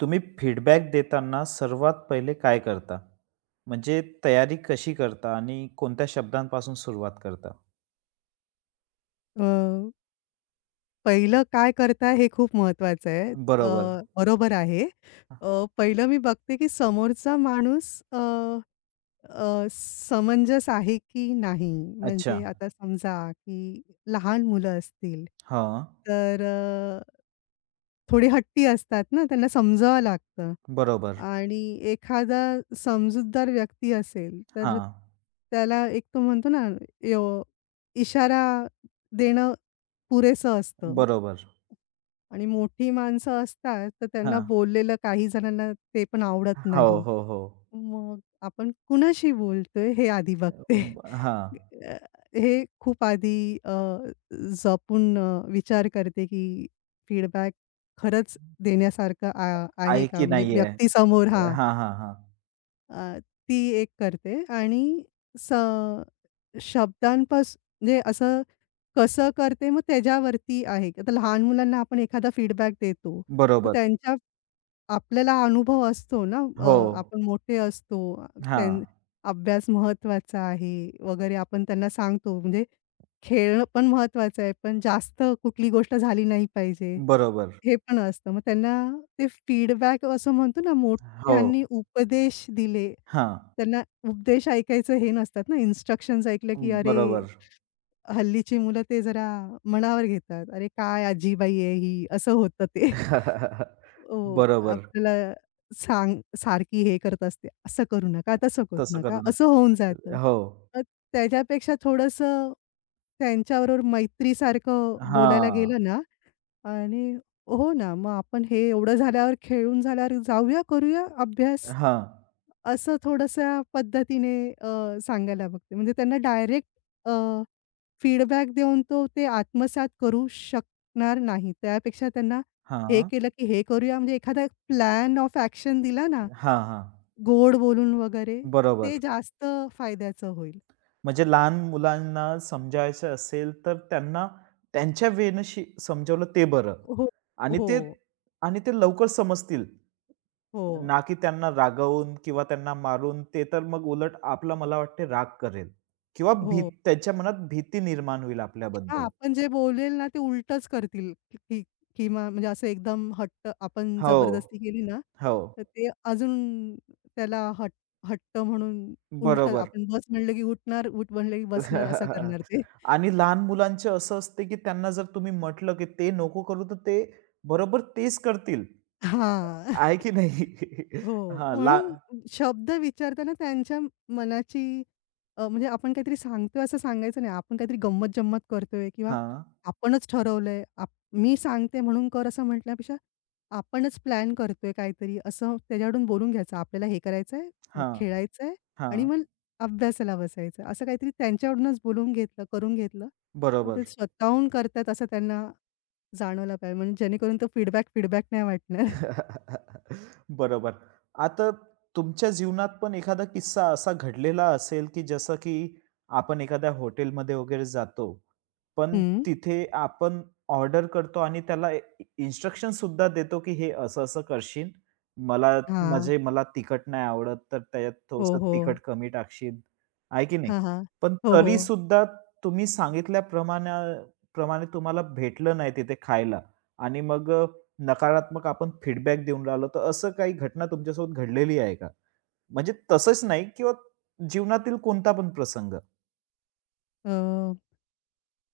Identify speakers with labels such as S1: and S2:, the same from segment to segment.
S1: तुम्ही फीडबॅक देताना सर्वात पहिले काय करता? म्हणजे तयारी कशी करता आणि कोणत्या शब्दांपासून सुरुवात करता?
S2: अ, पहिलं काय करताय हे खूप महत्वाचं आहे.
S1: बरोबर.
S2: बरोबर आहे. पहिलं मी बघते की समोरचा माणूस अ, अ, समंजस आहे की नाही?
S1: अच्छा.
S2: म्हणजे आता समजा की लहान मुलं असतील
S1: हां.
S2: तर थोडी हट्टी असतात ना, त्यांना समजावं लागतं.
S1: बरोबर.
S2: आणि एखादा समजूतदार व्यक्ती असेल, तर
S1: हां.
S2: त्याला एक तो म्हणतो ना, यो इशारा देणं पुरेसं असतं
S1: बरोबर.
S2: आणि मोठी माणसं असतात, तर त्यांना
S1: हां.
S2: बोललेलं काही जणांना ते पण आवडत
S1: हो,
S2: नाही.
S1: हो, हो.
S2: मग आपण कुणाशी बोलतोय हे आधी बघते.
S1: हां.
S2: अ, हे खूप आधी जपून विचार करते, की फीडबॅक खरंच देण्यासारखं आहे
S1: आहे
S2: का?
S1: की
S2: म्हणजे
S1: नाहीये?
S2: व्यक्तीसमोर हां.
S1: हां, हां, हां.
S2: अ, ती एक करते आणि स म्हणजे असं कसं करते मग त्याच्यावरती आहे. आता लहान मुलांना आपण एखादा फीडबॅक देतो. तर
S1: बरोबर.
S2: त्यांच्या आपल्याला अनुभव असतो ना,
S1: हो.
S2: आपण मोठे असतो. त्यां
S1: हां.
S2: अभ्यास महत्त्वाचा आहे वगैरे आपण त्यांना सांगतो. म्हणजे खेळणं पण महत्त्वाचं आहे, पण जास्त कुठली गोष्ट झाली नाही पाहिजे,
S1: बरोबर.
S2: हे पण असतं. मग त्यांना ते फीडबॅक असं म्हणतो ना,
S1: हो.
S2: मोठ्यांनी उपदेश दिले.
S1: हां.
S2: त्यांना उपदेश ऐकायचं हे नसतात ना, इन्स्ट्रक्शन्स ऐकलं की अरे,
S1: बरोबर.
S2: हल्लीची मुलं ते जरा मनावर घेतात. अरे, काय आजीबाई आहे ही, असं होतं ते. हो,
S1: बरोबर.
S2: आपल्याला सांग सारखी हे करत असते, "असं करू नका, तसं करू
S1: तसं
S2: नका."
S1: करू
S2: असं
S1: नका.
S2: होऊन जातं.
S1: हो.
S2: मग त्याच्यापेक्षा थोडंसं त्यांच्याबरोबर मैत्रीसारखं बोलायला
S1: हां.
S2: गेलं ना आणि हो ना, मग आपण हे एवढं झाल्यावर खेळून झाल्यावर जाऊया, करूया अभ्यास.
S1: हां,
S2: असं थोडंसं पद्धतीने सांगायला बघते. म्हणजे त्यांना डायरेक्ट अ, फीडबॅक देऊन तो ते आत्मसात करू शकणार नाही. त्यापेक्षा त्यांना हे
S1: हां.
S2: केलं की हे करूया म्हणजे एखादा प्लॅन ऑफ ॲक्शन दिला ना,
S1: हां, हां.
S2: गोड बोलून वगैरे, ते
S1: बरोबर.
S2: जास्त फायद्याचं होईल.
S1: म्हणजे लहान मुलांना समजायचं असेल, तर त्यांना त्यांच्या वेनं शी समजावलं ते बरं.
S2: हो,
S1: आणि
S2: हो,
S1: ते आणि ते लवकर समजतील.
S2: हो,
S1: ना की त्यांना रागवून किंवा त्यांना मारून, ते तर मग उलट आपला मला वाटते राग करेल किंवा भी
S2: हो.
S1: त्यांच्या मनात भीती निर्माण होईल
S2: हां,
S1: आपल्याबद्दल.
S2: आपण जे बोलेल ना, ते उलटंच करतील की किंवा म्हणजे असं एकदम हट्ट आपण
S1: हो,
S2: जबरदस्ती केली ना,
S1: हो.
S2: तर ते अजून त्याला हट हट्ट म्हणून उलटं
S1: बरोबर.
S2: आपण बस म्हणलं की उठणार, उठ म्हणलं की बसणार असं करणार ते.
S1: आणि लहान मुलांचे असं असते, की त्यांना जर तुम्ही म्हटलं, की ते नको करू, तर ते बरोबर तेच करतील.
S2: हां.
S1: आहे की नाही?
S2: हो,
S1: हां, ला
S2: म्हणून शब्द विचारताना त्यांच्या मनाची म्हणजे आपण काहीतरी सांगतोय असं सांगायचं नाही. आपण काहीतरी गंमत-जंमत करतोय किंवा
S1: हां,
S2: आपणच ठरवलंय. मी सांगते म्हणून कर असं म्हटल्यापेक्षा आपणच प्लॅन करतोय काहीतरी असं त्याच्याकडून बोलून घ्यायचं. आपल्याला हे करायचंय, मग
S1: हां,
S2: खेळायचंय आणि
S1: हां.
S2: मग अभ्यासाला बसायचं. असं काहीतरी त्यांच्याकडूनच बोलून घेतलं, करून घेतलं, तर ते
S1: बरोबर.
S2: स्वतःहून करतात असं त्यांना जाणवलं पाहिजे. म्हणजे जेणेकरून तो फीडबॅक फीडबॅक नाही वाटणार.
S1: बरोबर. आता तुमच्या जीवनात पण एखादा किस्सा असा घडलेला असेल, की जसं की आपण एखाद्या हॉटेलमध्ये वगैरे जातो. पण
S2: हं.
S1: तिथे आपण ऑर्डर करतो आणि त्याला इन्स्ट्रक्शनसुद्धा देतो, की हे असं-असं करशील. मला
S2: हां.
S1: म्हणजे मला तिखट नाही आवडत, तर त्याच्यात
S2: हो,
S1: थोडंसं
S2: हो.
S1: तिखट कमी टाकशील. आहे की नाही?
S2: हां, हां.
S1: पण
S2: हो, हो.
S1: तरीसुद्धा तुम्ही सांगितल्याप्रमाणे प्रमाणे तुम्हाला भेटलं नाही तिथे खायला आणि मग नकारात्मक आपण फीडबॅक देऊन राहिलो, तर असं काही घटना तुमच्यासोबत घडलेली आहे का? म्हणजे तसंच नाही किंवा जीवनातील कोणता पण प्रसंग?
S2: अ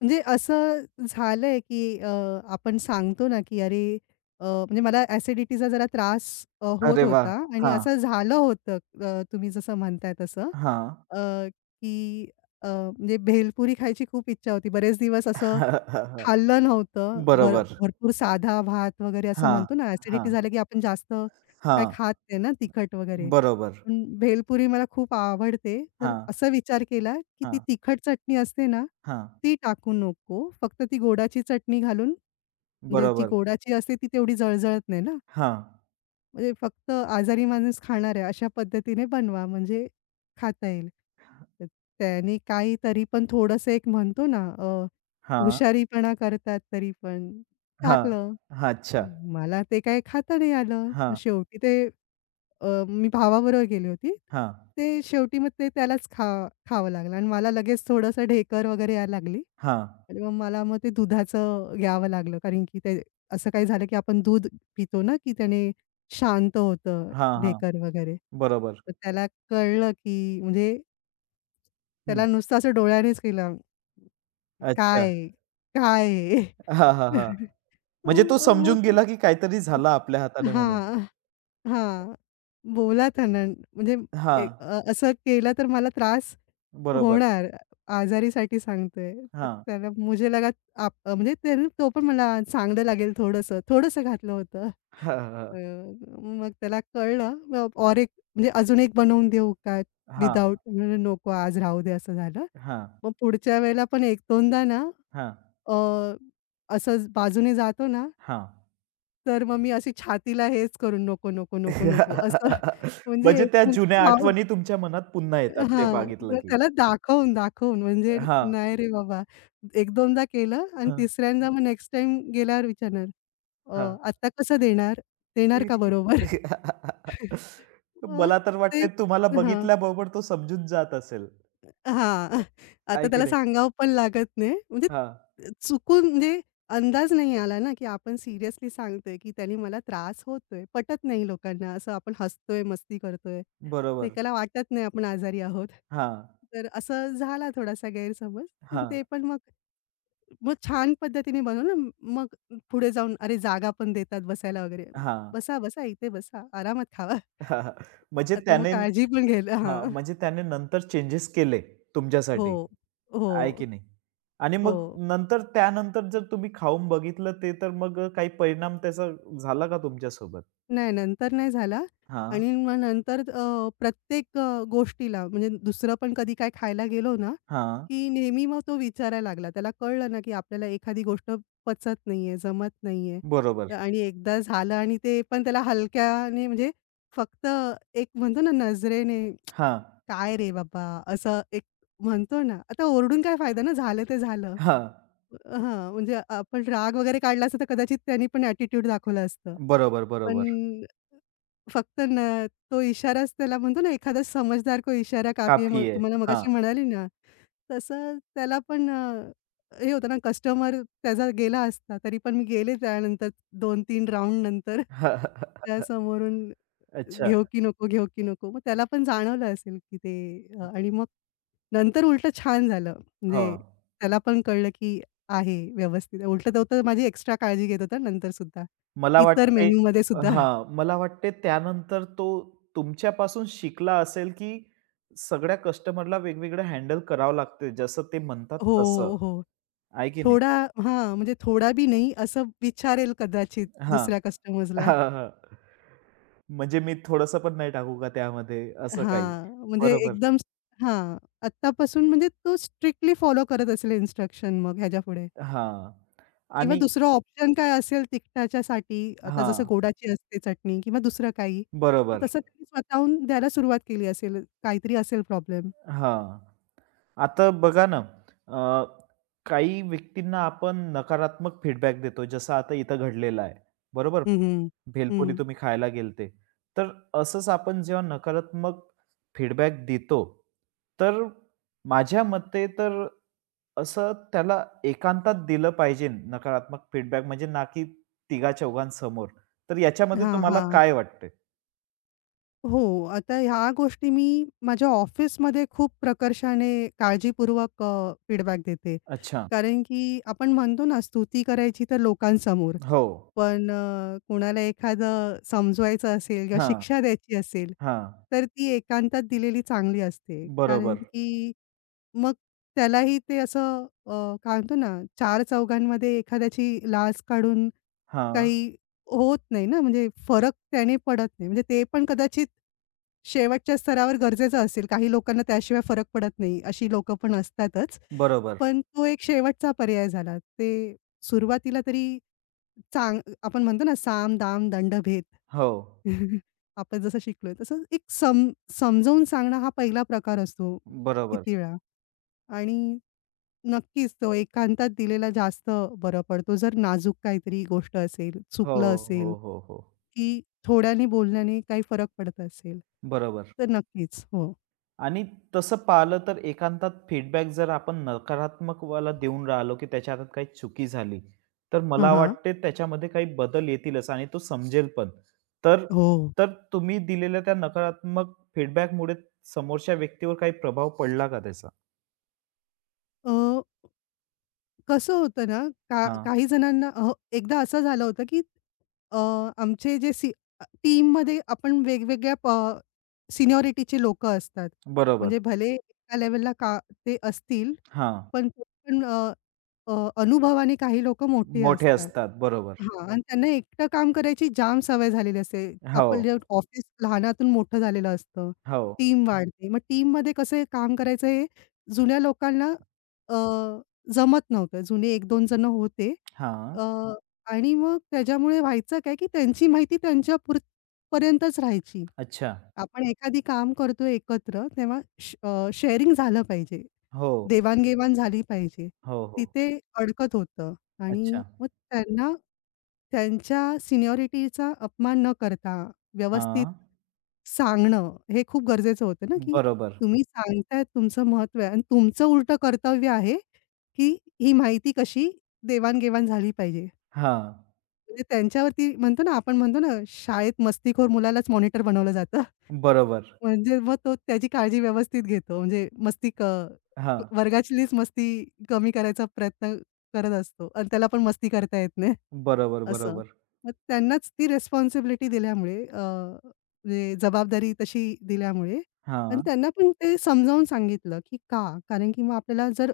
S2: म्हणजे असं झालंय, की आपण सांगतो ना, की अरे म्हणजे मला ॲसिडिटीचा जरा त्रास होत
S1: अरे वाह!
S2: होता आणि
S1: हां,
S2: असं झालं होतं तुम्ही जसं म्हणताय तसं
S1: हां.
S2: अ, की म्हणजे भेलपुरी खायची खूप इच्छा होती. बरेच दिवस असं खाल्लं नव्हतं. भर
S1: बरोबर.
S2: भरपूर साधा भात वगैरे असं
S1: हां,
S2: म्हणतो ना, ॲसिडिटी
S1: हां,
S2: झालं, की आपण जास्त काही
S1: हां.
S2: खात नाही ना तिखट वगैरे.
S1: बरोबर.
S2: पण भेलपुरी मला खूप आवडते. तर
S1: हां,
S2: असा विचार केला, की ती
S1: हां,
S2: तिखट चटणी असते ना
S1: हां.
S2: ती टाकू नको. फक्त ती गोडाची चटणी घालून म्हणजे जी
S1: बरोबर.
S2: गोडाची असते ती तेवढी जळजळत नाही ना.
S1: हां,
S2: म्हणजे फक्त आजारी माणूस खाणार आहे अशा पद्धतीने बनवा म्हणजे खाता येईल. तर त्याने काही तरी पण थोडंसं एक म्हणतो ना
S1: हां,
S2: हुशारीपणा करतात तरी पण
S1: हां.
S2: टाकलं.
S1: हां, अच्छा.
S2: मला ते काही खाता नाही आलं. मग
S1: हां,
S2: शेवटी ते मी भावाबरोबर गेली होती.
S1: हां,
S2: ते शेवटी मग ते त्यालाच खावं लागलं आणि मला लगेच थोडंसं ढेकर वगैरे यायला लागली.
S1: हां,
S2: आणि मग मला मग ते दुधाचं घ्यावं लागलं. कारण की ते असं काही झालं की आपण दूध पितो ना, की त्याने शांत होतं
S1: हां, हां.
S2: ढेकर वगैरे.
S1: बरोबर.
S2: तर त्याला कळलं की म्हणजे त्याला
S1: हं.
S2: नुसतं असं डोळ्यानेच केलं,
S1: अच्छा.
S2: "काय? काय
S1: हां, हां, हां.
S2: हे?"
S1: म्हणजे तो
S2: मग
S1: समजून
S2: मग
S1: गेला, की काहीतरी झालं आपल्या हाताने म्हणून.
S2: हां. हां. बोला त्यांना म्हणजे
S1: हां.
S2: ए असं केलं तर मला त्रास
S1: बरोबर.
S2: होणार. आजारीसाठी सांगतोय. तर
S1: हां.
S2: त्याला मुझे लगा आप म्हणजे त्याने तो पण मला चांगलं लागेल थोडंसं, थोडंसं घातलं होतं.
S1: हां,
S2: अ,
S1: हां.
S2: मग त्याला कळलं. मग और एक म्हणजे अजून एक बनवून देऊ का
S1: हां,
S2: विदाऊट? नको आज राहू दे असं झालं.
S1: हां,
S2: मग पुढच्या वेळेला पण 1-2दा ना
S1: हां,
S2: अ, असंच बाजूने जातो ना
S1: हां.
S2: तर मग मी अशी छातीला हेच करून नको, नको, नको, नको असं म्हणजे
S1: म्हणजे त्या जुन्या
S2: घाबरून
S1: आठवणी तुमच्या मनात पुन्हा येतात ते
S2: हां.
S1: बघितलं
S2: मग
S1: की.
S2: त्याला दाखवून म्हणजे
S1: हां,
S2: नाही रे बाबा. एक 2दा केलं आणि
S1: हां,
S2: तिसऱ्यांदा मग नेक्स्ट टाइम गेल्यावर विचारणार, "अ,
S1: हां.
S2: आत्ता कसं देणार? देणार का बरोबर?" मग
S1: मला तर
S2: ते
S1: वाटतंय तुम्हाला
S2: हां.
S1: बघितल्याबरोबर तो समजून जात असेल.
S2: हां. आता
S1: आहे की
S2: त्याला
S1: नाही?
S2: सांगावं पण लागत नाही. म्हणजे
S1: हां,
S2: चुकून म्हणजे अंदाज नाही आला ना, की आपण सिरियसली सांगतोय, की त्याने मला त्रास होतोय. पटत नाही लोकांना असं आपण हसतोय, मस्ती करतोय. तर
S1: बरोबर.
S2: एकाला वाटत नाही आपण आजारी आहोत.
S1: हां,
S2: तर असं झाला थोडासा गैरसमज. पण
S1: हां,
S2: ते पण मग मग छान पद्धतीने बनवलं. मग पुढे जाऊन अरे जागा पण देतात बसायला वगैरे.
S1: हां.
S2: "बसा, बसा इथे बसा. आरामात खावा."
S1: म्हणजे
S2: आता मग
S1: त्याने
S2: काळजी पण घ्यायला
S1: हां,
S2: हां.
S1: म्हणजे त्याने नंतर चेंजेस केले
S2: हो.
S1: तुमच्यासाठी.
S2: हो,
S1: आहे की नाही. आणि
S2: हो.
S1: मग नंतर त्यानंतर जर तुम्ही खाऊन बघितलं ते तर मग काही परिणाम त्याचा झाला का तुमच्यासोबत?
S2: नाही, नंतर नाही झाला
S1: हां,
S2: आणि मग नंतर प्रत्येक गोष्टीला म्हणजे दुसरं पण कधी काय खायला गेलो ना,
S1: हां.
S2: की नेहमी मग तो विचारायला लागला. त्याला कळलं ना, की आपल्याला एखादी गोष्ट पचत नाहीये, जमत नाहीये. तर
S1: बरोबर.
S2: आणि एकदा झालं आणि ते पण त्याला हलक्याने म्हणजे फक्त एक म्हणतो ना नजरेने,
S1: हां,
S2: "काय रे बाबा!" असं एक म्हणतो ना. आता ओरडून काय फायदा ना, झालं ते झालं.
S1: हां.
S2: हां, म्हणजे आपण राग वगैरे काढला असता तर कदाचित त्यानी पण ॲटिट्यूड दाखवलं असतं.
S1: बरोबर, बरोबर.
S2: पण फक्त न तो इशाराच त्याला म्हणतो ना, एखादा समजदार को इशारा काफी है. मग
S1: काफी आहे.
S2: तुम्हाला
S1: हां.
S2: मगाशी म्हणाली ना, तसं त्याला पण हे होतं ना, कस्टमर त्याचा गेला असता, तरी पण मी गेले त्यानंतर 2-3 राउंड नंतर त्या समोरून
S1: अच्छा.
S2: घेऊ की नको, घेऊ की नको. मग त्याला पण जाणवलं असेल की ते आणि मग नंतर उलटं छान झालं.
S1: हो.
S2: म्हणजे त्याला पण कळलं की आहे व्यवस्थित. उलटं तो तर माझी एक्स्ट्रा काळजी घेत होता नंतर सुद्धा.
S1: मला
S2: इतर
S1: वाटते
S2: मेनूमध्ये सुद्धा.
S1: हां, मला वाटते त्यानंतर तो तुमच्यापासून शिकला असेल, की सगळ्या कस्टमरला वेगवेगळं हँडल करावं लागते, जसं ते म्हणतात
S2: हो,
S1: तसं.
S2: हो, हो.
S1: आहे की नाही?
S2: थोडा हां, म्हणजे थोडा बी नाही असं विचारेल कदाचित
S1: हां.
S2: दुसऱ्या कस्टमर्सला.
S1: हां, हां. म्हणजे मी थोडंसं पण नाही टाकू का त्यामध्ये असं काही?
S2: हां, म्हणजे
S1: बरोबर.
S2: एकदम हां, आत्तापासून म्हणजे तो स्ट्रिक्टली फॉलो करत असेल इंस्ट्रक्शन मग ह्याच्यापुढे
S1: हां.
S2: किंवा
S1: आणि
S2: दुसरं ऑप्शन काय असेल तिखटाच्यासाठी आता जसं
S1: हां,
S2: गोडाची असते चटणी किंवा दुसरं काही. तर
S1: बरोबर.
S2: तसं त्यांनी स्वतःहून द्यायला सुरुवात केली असेल. काहीतरी असेल प्रॉब्लेम.
S1: हां. आता बघा ना, अ, काही व्यक्तींना आपण नकारात्मक फीडबॅक देतो, जसं आता इथं घडलेलं आहे. बरोबर?
S2: हं, हं.
S1: भेलपुरी
S2: हं.
S1: तुम्ही खायला गेलते. तर असंच आपण जेव्हा नकारात्मक फीडबॅक देतो, तर माझ्या मते तर असं त्याला एकांतात दिलं पाहिजे नकारात्मक फीडबॅक म्हणजे ना की तिघा-चौघांसमोर. तर याच्यामध्ये
S2: हां,
S1: तुम्हाला
S2: हां.
S1: काय वाटतंय?
S2: हो. आता ह्या गोष्टी मी माझ्या ऑफिसमध्ये खूप प्रकर्षाने काळजीपूर्वक फीडबॅक देते.
S1: अच्छा.
S2: कारण की आपण म्हणतो ना स्तुती करायची तर लोकांसमोर.
S1: हो.
S2: पण कोणाला एखादं समजवायचं असेल किंवा
S1: हां,
S2: शिक्षा द्यायची असेल,
S1: हां.
S2: तर ती एकांतात दिलेली चांगली असते. कारण
S1: बरोबर.
S2: की मग त्यालाही ते असं काय म्हणतो ना, चार चौघांमध्ये एखाद्याची लाज काढून
S1: हां,
S2: काही होत नाही ना, म्हणजे फरक त्याने पडत नाही. म्हणजे ते पण कदाचित शेवटच्या स्तरावर गरजेचं असेल. काही लोकांना त्याशिवाय फरक पडत नाही, अशी लोकं पण असतातच.
S1: बरोबर.
S2: पण तो एक शेवटचा पर्याय झाला. ते सुरुवातीला तरी आपण म्हणतो ना, साम, दाम, दंडभेद.
S1: हो.
S2: आपण जसं शिकलोय तसं एक सम समजावून सांगणं हा पहिला प्रकार असतो
S1: बरोबर.
S2: किती वेळा आणि नक्कीच तो एकांतात दिलेला जास्त बरं पडतो. जर नाजूक काहीतरी गोष्ट असेल,
S1: हो,
S2: चुकलं असेल
S1: हो, हो, हो.
S2: की थोड्याने बोलण्याने काही फरक पडत असेल.
S1: बरोबर.
S2: तर नक्कीच. हो.
S1: आणि तसं पाहिलं तर एकांतात फीडबॅक जर आपण नकारात्मक वाला देऊन राहिलो, की त्याच्या हातात काही चुकी झाली, तर
S2: हां,
S1: मला
S2: हां.
S1: वाटते त्याच्यामध्ये काही बदल येतीलच आणि तो समजेल पण. तर
S2: हो.
S1: तर तुम्ही दिलेल्या त्या नकारात्मक फीडबॅकमुळे समोरच्या व्यक्तीवर काही प्रभाव पडला का त्याचा?
S2: अ, कसं होतं ना, का
S1: हां,
S2: काही जणांना एकदा असं झालं होतं, की अ, आमचे जे सी टीममध्ये आपण वेगवेगळ्या सिनियॉरिटीचे लोकं असतात.
S1: बरोबर.
S2: म्हणजे भले एका लेव्हलला का ते असतील,
S1: हां,
S2: पण तरी पण अ, अ, अनुभवाने काही लोकं मोठी
S1: मोठे
S2: असतात.
S1: असतात. बरोबर.
S2: हां. आणि त्यांना एकटं काम करायची जाम सवय झालेली असते.
S1: हो,
S2: आपण जे ऑफिस लहानातून मोठं झालेलं असतं.
S1: हो.
S2: टीम वाढते. मग टीममध्ये कसं हे काम करायचं हे जुन्या लोकांना जमत नव्हतं. जुने 1-2 जण होते.
S1: हां,
S2: अ, आणि मग त्याच्यामुळे व्हायचं काय, की त्यांची माहिती त्यांच्या पर्यंतच राहायची.
S1: अच्छा.
S2: आपण एखादी काम करतोय एकत्र तेव्हा शेअरिंग झालं पाहिजे.
S1: हो,
S2: देवाण-घेवाण झाली पाहिजे.
S1: हो, हो.
S2: तिथे अडकत होतं आणि
S1: अच्छा.
S2: मग त्यांना त्यांच्या सिनियॉरिटीचा अपमान न करता व्यवस्थित
S1: हां,
S2: सांगणं हे खूप गरजेचं होतं ना, की
S1: बरोबर.
S2: तुम्ही सांगताय तुमचं महत्व आहे आणि तुमचं उलटं कर्तव्य आहे, की ही माहिती कशी देवाण-घेवाण झाली पाहिजे.
S1: हां,
S2: म्हणजे त्यांच्यावरती म्हणतो ना, आपण म्हणतो ना, शाळेत मस्तीखोर मुलालाच मॉनिटर बनवलं जातं.
S1: बरोबर.
S2: म्हणजे मग तो त्याची काळजी व्यवस्थित घेतो. म्हणजे मस्ती क
S1: हां.
S2: वर्गातलीच मस्ती कमी करायचा प्रयत्न करत असतो आणि त्याला पण मस्ती करता येत नाही,
S1: बरोबर,
S2: असं.
S1: बरोबर.
S2: मग त्यांनाच ती रिस्पॉन्सिबिलिटी दिल्यामुळे म्हणजे जबाबदारी तशी दिल्यामुळे आणि
S1: हां,
S2: त्यांना पण ते समजावून सांगितलं, की का? कारण की मग आपल्याला जर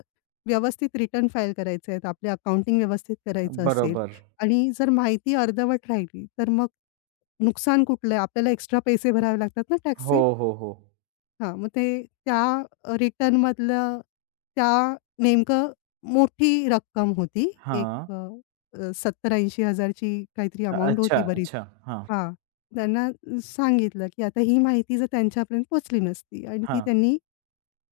S2: व्यवस्थित रिटर्न फाईल करायचे आहेत, आपले अकाउंटिंग व्यवस्थित करायचं असेल
S1: बरोबर.
S2: आणि जर माहिती अर्धवट राहिली, तर मग नुकसान कुठलं आहे? आपल्याला एक्स्ट्रा पैसे भरावे लागतात ना
S1: हो,
S2: टॅक्सचे.
S1: हो, हो.
S2: हां, मग ते त्या रिटर्नमधलं त्या नेमकं मोठी रक्कम होती. एक
S1: हां.
S2: अ, अ, 70,000 ची काहीतरी
S1: अ,
S2: अमाउंट
S1: अच्छा,
S2: होती बरीच.
S1: अच्छा. हां,
S2: हां, त्यांना सांगितलं, की आता ही माहिती जर त्यांच्यापर्यंत पोचली नसती आणि ती
S1: हां,
S2: त्यांनी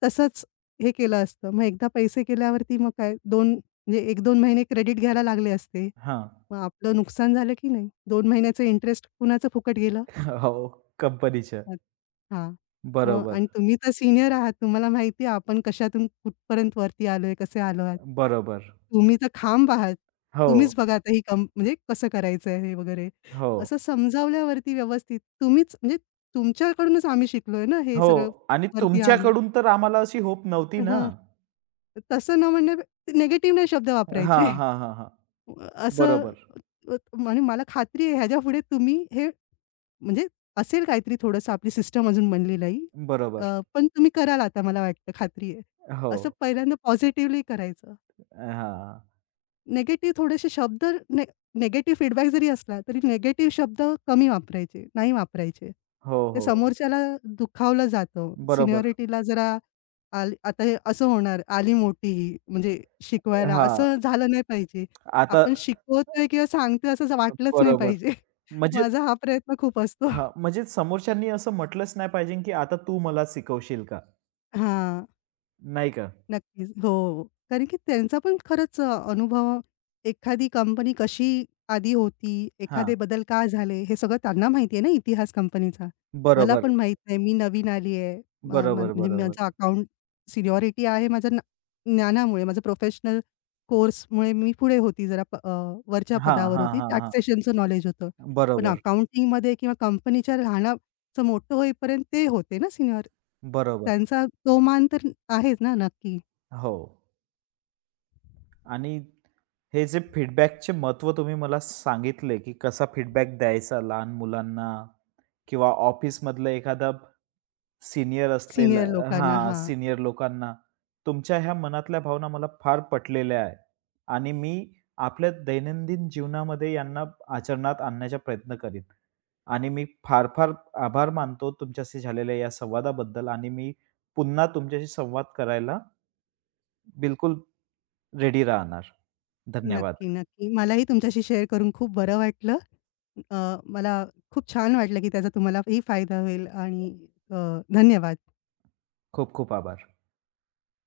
S2: तसंच हे केलं असतं. मग एकदा पैसे गेल्यावरती मग काय 2 म्हणजे 1-2 महिने क्रेडिट घ्यायला लागले असते.
S1: हां.
S2: मग आपलं नुकसान झालं की नाही? 2 महिन्याचं इंटरेस्ट कुणाचं फुकट गेलं?
S1: हो, कंपनीच्या.
S2: अ, हां. मग
S1: बरोबर,
S2: आणि तुम्ही तर सीनियर आहात. तुम्हाला माहिती आहे आपण कशातून कुठपर्यंत वरती आलोय, कसे आलो आहात.
S1: बरोबर.
S2: तुम्ही तर खांब आहात.
S1: हो,
S2: तुम्हीच बघा आता ही कम म्हणजे कसं करायचं आहे हे वगैरे.
S1: हो,
S2: असं समजावल्यावरती व्यवस्थित तुम्हीच म्हणजे तुमच्याकडूनच आम्ही शिकलोय ना हे सगळं
S1: हो. आणि
S2: वरती आणलं.
S1: तुमच्याकडून तर आम्हाला अशी होप नव्हती ना.
S2: हां. तसं न म्हणण्या निगेटिव्ह नाही शब्द
S1: हां,
S2: वापरायचे.
S1: हां, हां, हां.
S2: असं
S1: बरोबर,
S2: आणि मला खात्री आहे ह्याच्यापुढे तुम्ही हे म्हणजे असेल काहीतरी थोडंसं आपली सिस्टम अजून बनली नाही.
S1: बरोबर.
S2: पण तुम्ही कराल आता मला वाटतं खात्री आहे.
S1: हो.
S2: असं पहिल्यांदा पॉझिटिव्हली करायचं.
S1: हां.
S2: निगेटिव्ह थोडेसे शब्द ने निगेटिव्ह फीडबॅक जरी असला, तरी निगेटिव्ह शब्द कमी वापरायचे, नाही वापरायचे.
S1: हो,
S2: ते
S1: हो, हो.
S2: समोरच्याला दुखावलं जातं.
S1: बरोबर.
S2: सिनियॉरिटीला जरा आली आता हे असं होणार, आली मोठी म्हणजे शिकवायला
S1: हां.
S2: असं झालं नाही पाहिजे.
S1: आता
S2: आपण शिकवतोय किंवा सांगतोय असं वाटलंच नाही
S1: बरोबर.
S2: पाहिजे.
S1: म्हणजे
S2: माझा हा प्रयत्न खूप असतो.
S1: हां, म्हणजे समोरच्यांनी असं म्हटलंच नाही पाहिजे, की आता तू मला शिकवशील का?
S2: हां.
S1: नाही का?
S2: नक्कीच. हो. कारण की त्यांचा पण खरंच अनुभव एखादी कंपनी कशी आधी होती, एखादे
S1: हां,
S2: बदल का झाले, हे सगळं त्यांना माहिती आहे ना इतिहास कंपनीचा. मला
S1: बरोबर,
S2: पण माहीत नाही. मी नवीन आली आहे.
S1: बरोबर,
S2: म्हणजे
S1: बरोबर.
S2: माझं अकाउंट सिनियॉरिटी आहे माझ्या ज्ञानामुळे, माझं प्रोफेशनल कोर्समुळे मी पुढे होती वरच्या
S1: हां,
S2: पदावर
S1: हां,
S2: होती.
S1: हां, हां.
S2: टॅक्सेशनचं नॉलेज होतं. पण
S1: बरोबर,
S2: अकाउंटिंगमध्ये किंवा कंपनीच्या लहानाचं मोठं होईपर्यंत ते होते ना सीनियर.
S1: बरोबर.
S2: त्यांचा तो मान तर आहेच ना नक्की.
S1: हो आणि हे जे फीडबॅकचे महत्त्व तुम्ही मला सांगितले, की कसा फीडबॅक द्यायचा लहान मुलांना किंवा ऑफिसमधलं एखादा सीनियर असलेला
S2: सीनियर लोकांना.
S1: हां,
S2: हां.
S1: सीनियर लोकांना. तुमच्या ह्या मनातल्या भावना मला फार पटलेल्या आहे आणि मी आपल्या दैनंदिन जीवनामध्ये यांना आचरणात आणण्याचा प्रयत्न करीन आणि मी फार-फार आभार मानतो तुमच्याशी झालेल्या या संवादाबद्दल आणि मी पुन्हा तुमच्याशी संवाद करायला बिलकुल रेडी राहणार. धन्यवाद.
S2: नक्की, नक्की. मलाही तुमच्याशी शेअर करून खूप बरं वाटलं. अ, मला खूप छान वाटलं, की त्याचा तुम्हालाही फायदा होईल आणि अ, धन्यवाद.
S1: खूप खूप आभार.